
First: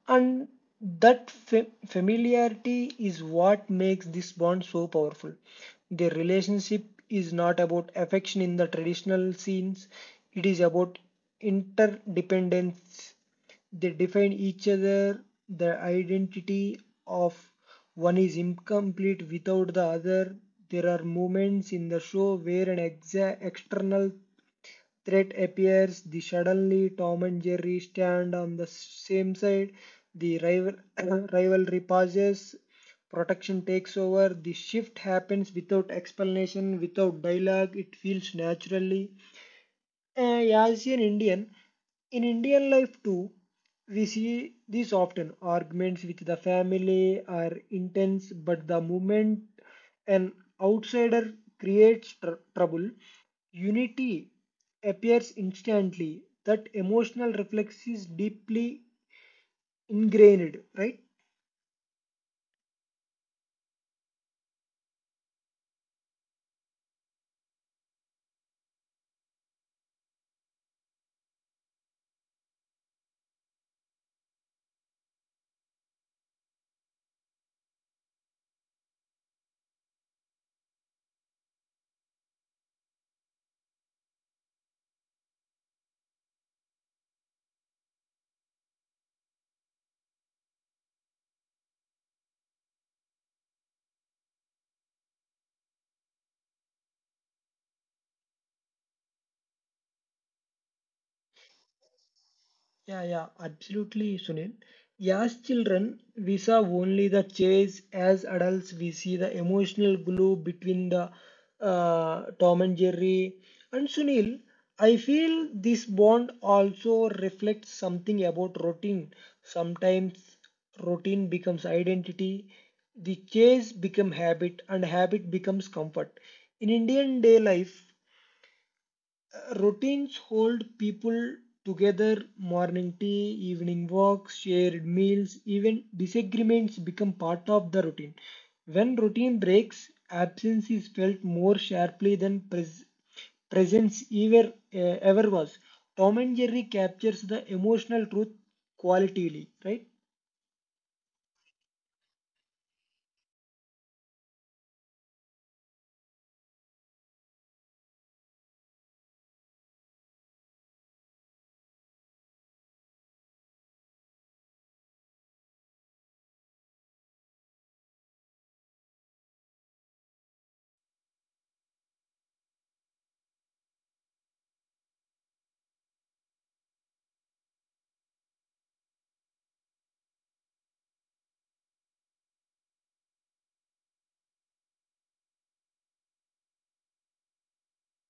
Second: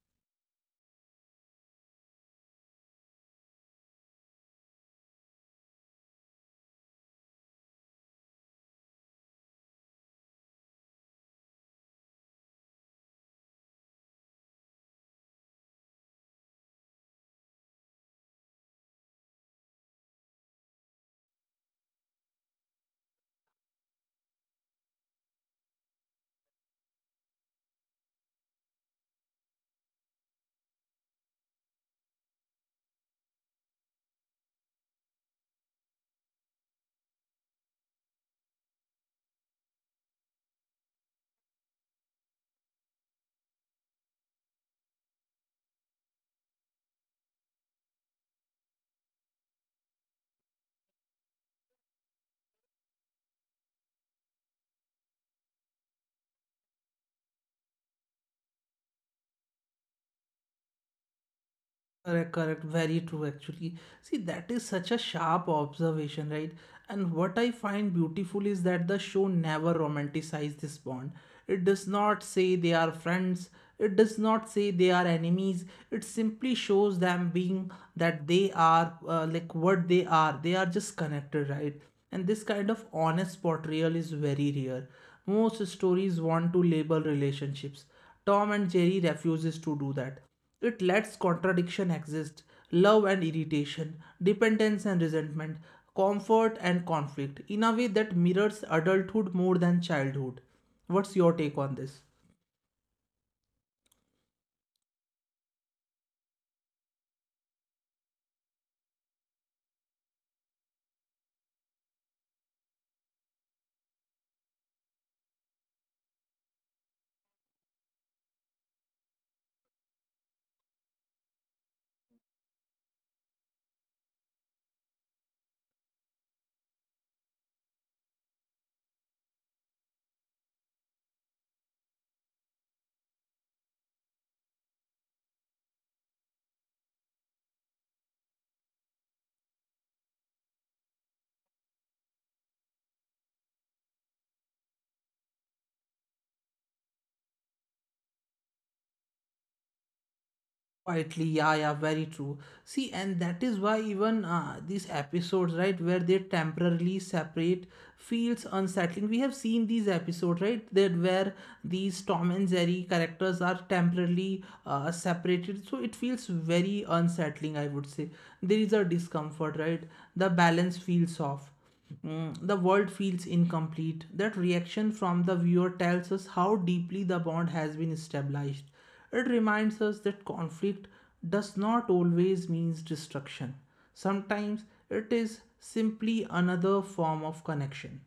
S2: and that fa- familiarity is what makes this bond so powerful. Their relationship is not about affection in the traditional scenes, it is about interdependence. They define each other, the identity of one is incomplete without the other. There are moments in the show where an exa- external threat appears, the suddenly Tom and Jerry stand on the same side, the rival rivalry pauses, protection takes over, the shift happens without explanation, without dialogue, it feels naturally. Uh, as an Indian, in Indian life too, we see this often. Arguments with the family are intense, but the moment an outsider creates tr- trouble, unity appears instantly. That emotional reflex is deeply ingrained, right?
S1: Correct, correct. Very true, actually. See, that is such a sharp observation, right? And what I find beautiful is that the show never romanticizes this bond. It does not say they are friends, it does not say they are enemies. It simply shows them being, that they are uh, like what they are. They are just connected, right? And this kind of honest portrayal is very rare. Most stories want to label relationships. Tom and Jerry refuses to do that. It lets contradiction exist, love and irritation, dependence and resentment, comfort and conflict, in a way that mirrors adulthood more than childhood. What's your take on this?
S2: Yeah, yeah, absolutely, Sunil. Yeah, as children, we saw only the chase. As adults, we see the emotional glue between the uh, Tom and Jerry. And Sunil, I feel this bond also reflects something about routine. Sometimes routine becomes identity, the chase becomes habit, and habit becomes comfort. In Indian day life, uh, routines hold people together. Morning tea, evening walks, shared meals, even disagreements become part of the routine. When routine breaks, absence is felt more sharply than pres- presence ever, uh, ever was. Tom and Jerry captures the emotional truth qualitatively, right?
S1: Quietly, yeah, yeah, very true. See, and that is why even uh, these episodes, right, where they temporarily separate, feels unsettling. We have seen these episodes, right, that where these Tom and Jerry characters are temporarily uh, separated, so it feels very unsettling, I would say. There is a discomfort, right? The balance feels off. Mm, the world feels incomplete. That reaction from the viewer tells us how deeply the bond has been established. It reminds us that conflict does not always mean destruction. Sometimes it is simply another form of connection.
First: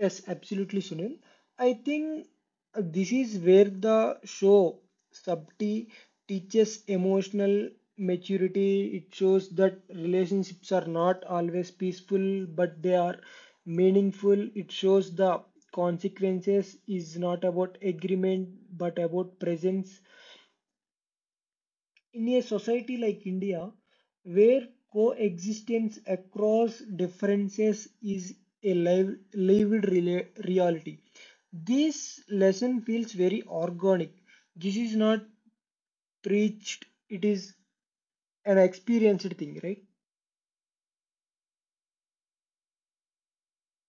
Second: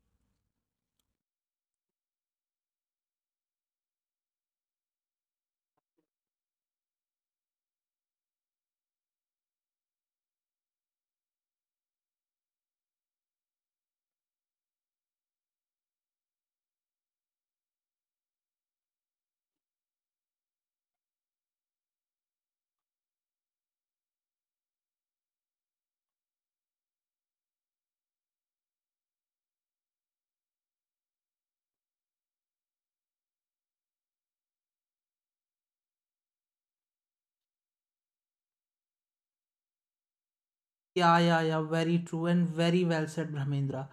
S2: Yes, absolutely, Sunil. I think uh, this is where the show Sabti teaches emotional maturity. It shows that relationships are not always peaceful, but they are meaningful. It shows the consequences is not about agreement, but about presence in a society like India, where coexistence across differences is a live, lived rela- reality, this lesson feels very organic. This is not preached, it is an experienced thing, right?
S1: Yeah, yeah, yeah, very true and very well said, Brahmendra.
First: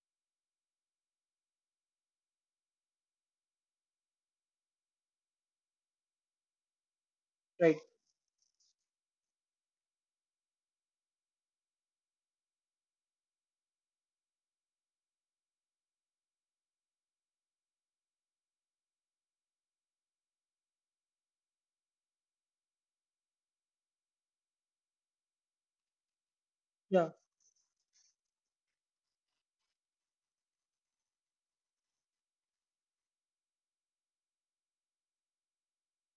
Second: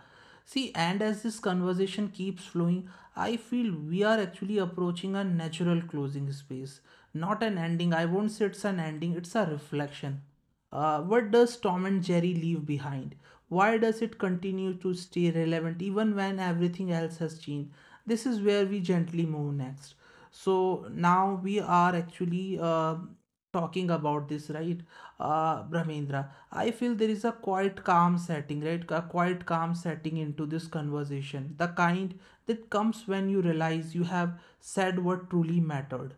S1: See, and as this conversation keeps flowing, I feel we are actually approaching a natural closing space, not an
S2: Right,
S1: ending. I won't say it's an ending, it's a reflection. Uh, what does Tom and Jerry leave behind? Why does it continue to stay relevant even when everything else has changed? This is where we gently move next. So now we are actually uh, talking about this, right? Uh, Brahmendra, I feel there
S2: yeah,
S1: is a quite calm setting, right? A quite calm setting into this conversation. The kind that comes when you realize you have said what truly mattered.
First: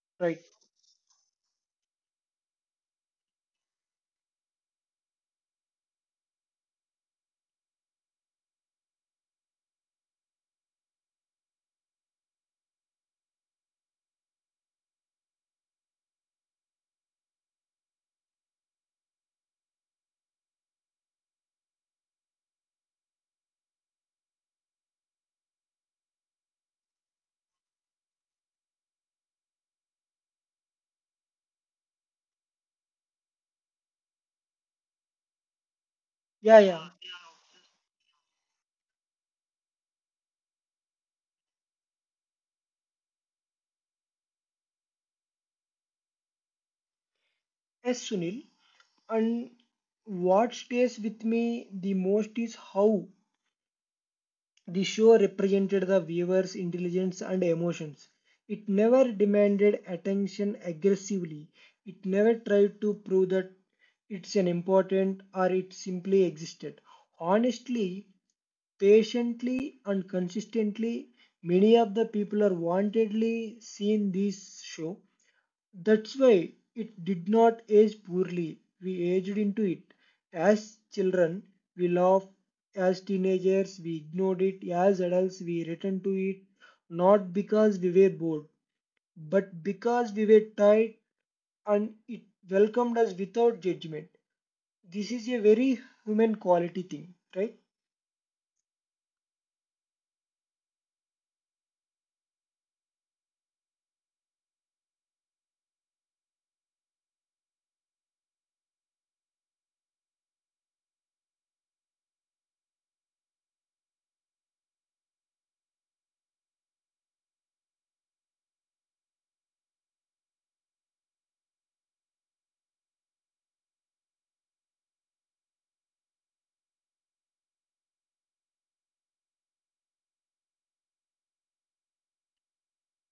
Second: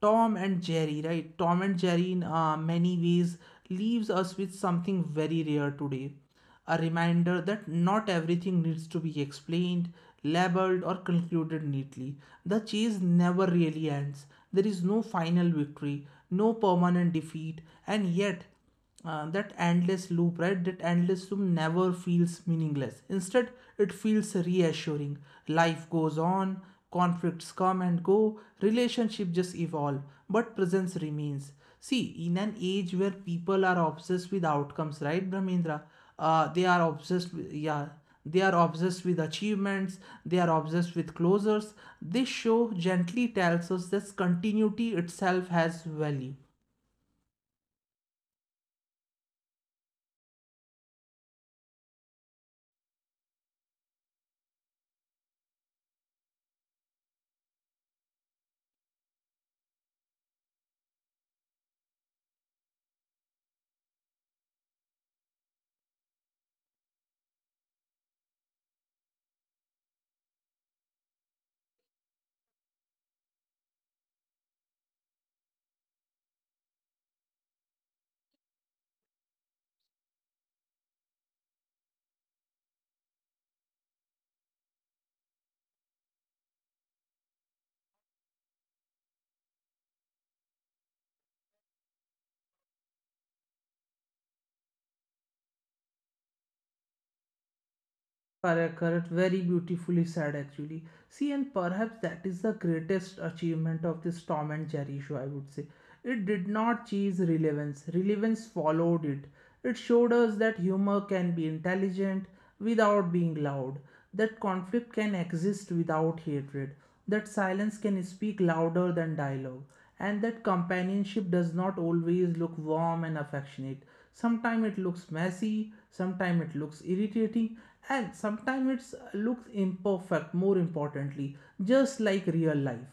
S1: Tom
S2: right.
S1: and Jerry, right? Tom and Jerry, in uh, many ways, leaves us with something very rare today, a reminder that not everything needs to be explained, labeled, or concluded neatly. The chase never really ends. There is no final victory, no permanent defeat, and yet uh, that endless loop, right? That endless loop never feels meaningless. Instead, it feels reassuring. Life goes on, conflicts come and go, relationships just evolve, but presence remains. See, in an age where people are obsessed with outcomes, right, Brahmendra? Uh,
S2: Yeah,
S1: they are
S2: yeah.
S1: obsessed with, Yeah, they are obsessed with achievements, they are obsessed with closures. This show gently tells us that continuity itself has value.
S2: Yes, Sunil. And what stays with me the most is how the show represented the viewer's intelligence and emotions. It never demanded attention aggressively. It never tried to prove that it's an important or it simply existed. Honestly, patiently, and consistently, many of the people are wantedly seeing this show, that's why it did not age poorly. We aged into it. As children, we laughed. As teenagers, we ignored it. As adults, we returned to it. Not because we were bored, but because we were tired, and it welcomed us without judgment. This is a very human quality thing, right?
S1: Correct, correct. Very beautifully said, actually. See, and perhaps that is the greatest achievement of this Tom and Jerry show, I would say. It did not chase relevance, relevance followed it. It showed us that humor can be intelligent without being loud, that conflict can exist without hatred, that silence can speak louder than dialogue, and that companionship does not always look warm and affectionate. Sometimes it looks messy, sometimes it looks irritating, and sometimes it looks imperfect, more importantly, just like real life.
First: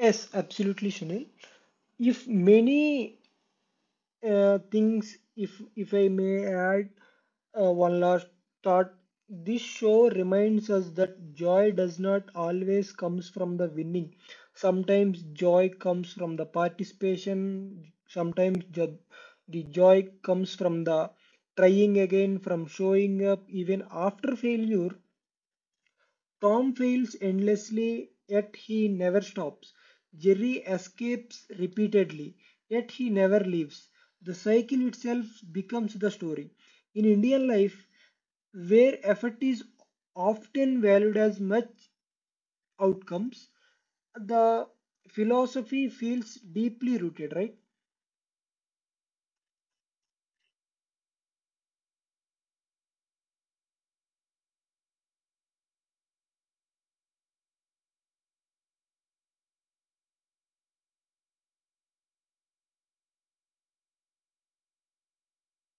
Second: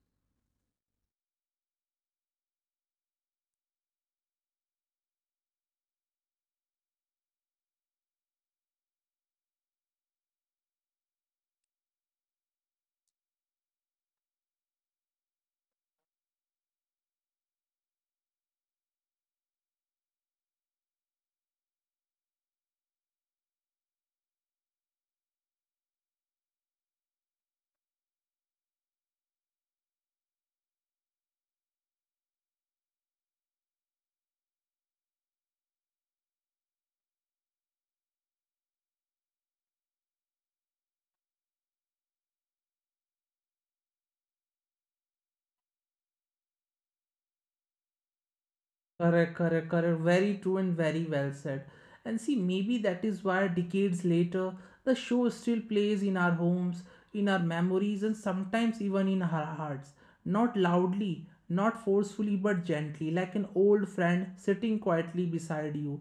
S2: Yes, absolutely, Sunil. If many uh, things, if if I may add uh, one last thought, this show reminds us that joy does not always comes from the winning. Sometimes joy comes from the participation. Sometimes jo- the joy comes from the trying again, from showing up even after failure. Tom fails endlessly, yet he never stops. Jerry escapes repeatedly, yet he never leaves. The cycle itself becomes the story. In Indian life, where effort is often valued as much outcomes, the philosophy feels deeply rooted, right?
S1: Correct, correct, correct. Very true and very well said. And see, maybe that is why decades later, the show still plays in our homes, in our memories, and sometimes even in our hearts. Not loudly, not forcefully, but gently, like an old friend sitting quietly beside you.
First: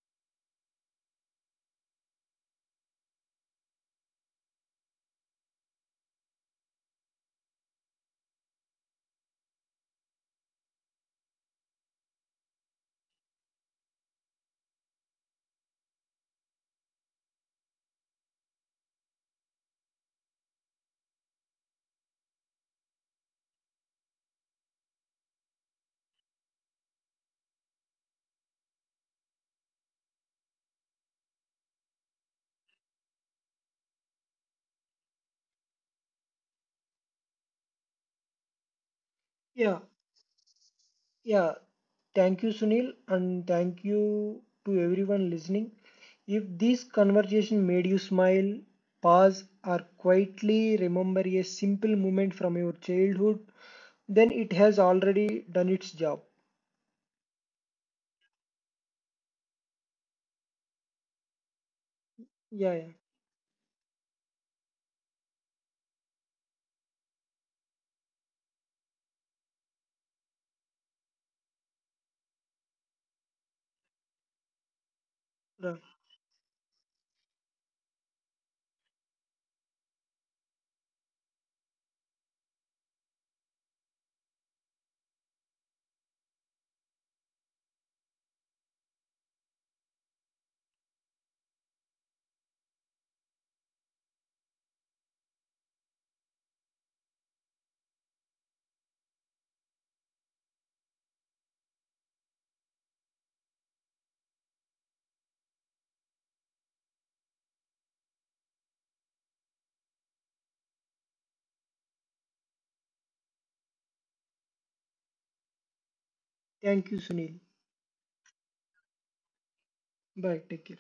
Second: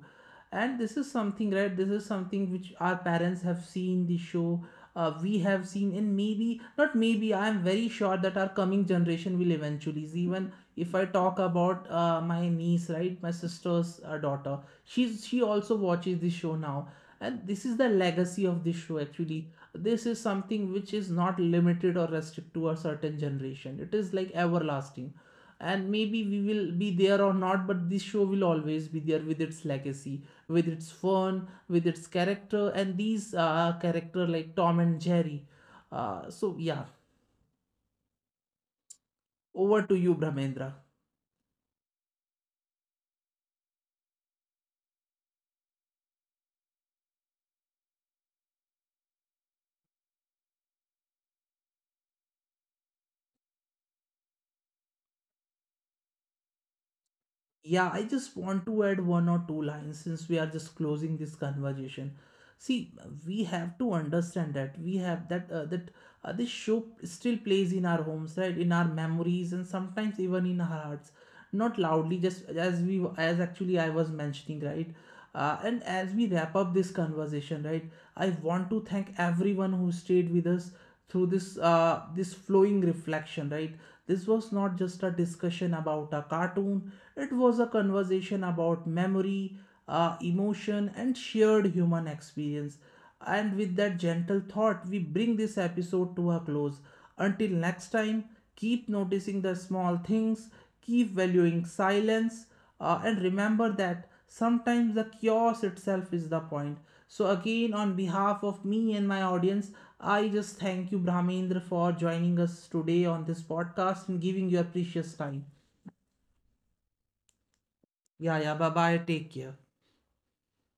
S1: And this is something, right, this is something which our parents have seen the show, uh, we have seen, and maybe not maybe I'm very sure that our coming generation will eventually see. Even if I talk about uh, my niece, right, my sister's uh, daughter, she's she also watches this show now. And this is the legacy of this show actually. This is something which is not limited or restricted to a certain generation, it is like everlasting. And maybe we will be there or not, but this show will always be there with its legacy, with its fun, with its character, and these uh, character like Tom and Jerry. Uh, so, yeah,
S2: Yeah,
S1: over to you, Brahmendra.
S2: yeah, thank you, Sunil, and thank you to everyone listening. If this conversation made you smile, pause, or quietly remember a simple moment from your childhood, then it has already done its job.
S1: Yeah, I just want to add one or two lines since we are just closing this conversation.
S2: Yeah, yeah.
S1: See, we have to understand that we have that uh, that uh, this show still plays in our homes, right? In our memories and sometimes even in our hearts. Not loudly, just as we, as actually I was mentioning, right? Uh,
S2: Right.
S1: and as we wrap up this conversation, right, I want to thank everyone who stayed with us through this uh, this flowing reflection, right? This was not just a discussion about a cartoon, it was a conversation about memory, uh, emotion, and shared human experience. And with that gentle thought, we bring this episode to a close. Until next time, keep noticing the small things, keep valuing silence, uh, and remember that sometimes the chaos itself is the point. So, again, on behalf of me and my audience, I just thank you, Brahmendra, for joining us today on this podcast and giving your precious time.
S2: Thank you, Sunil.
S1: Yeah, yeah, bye bye. Take care.
S2: Bye. Take care.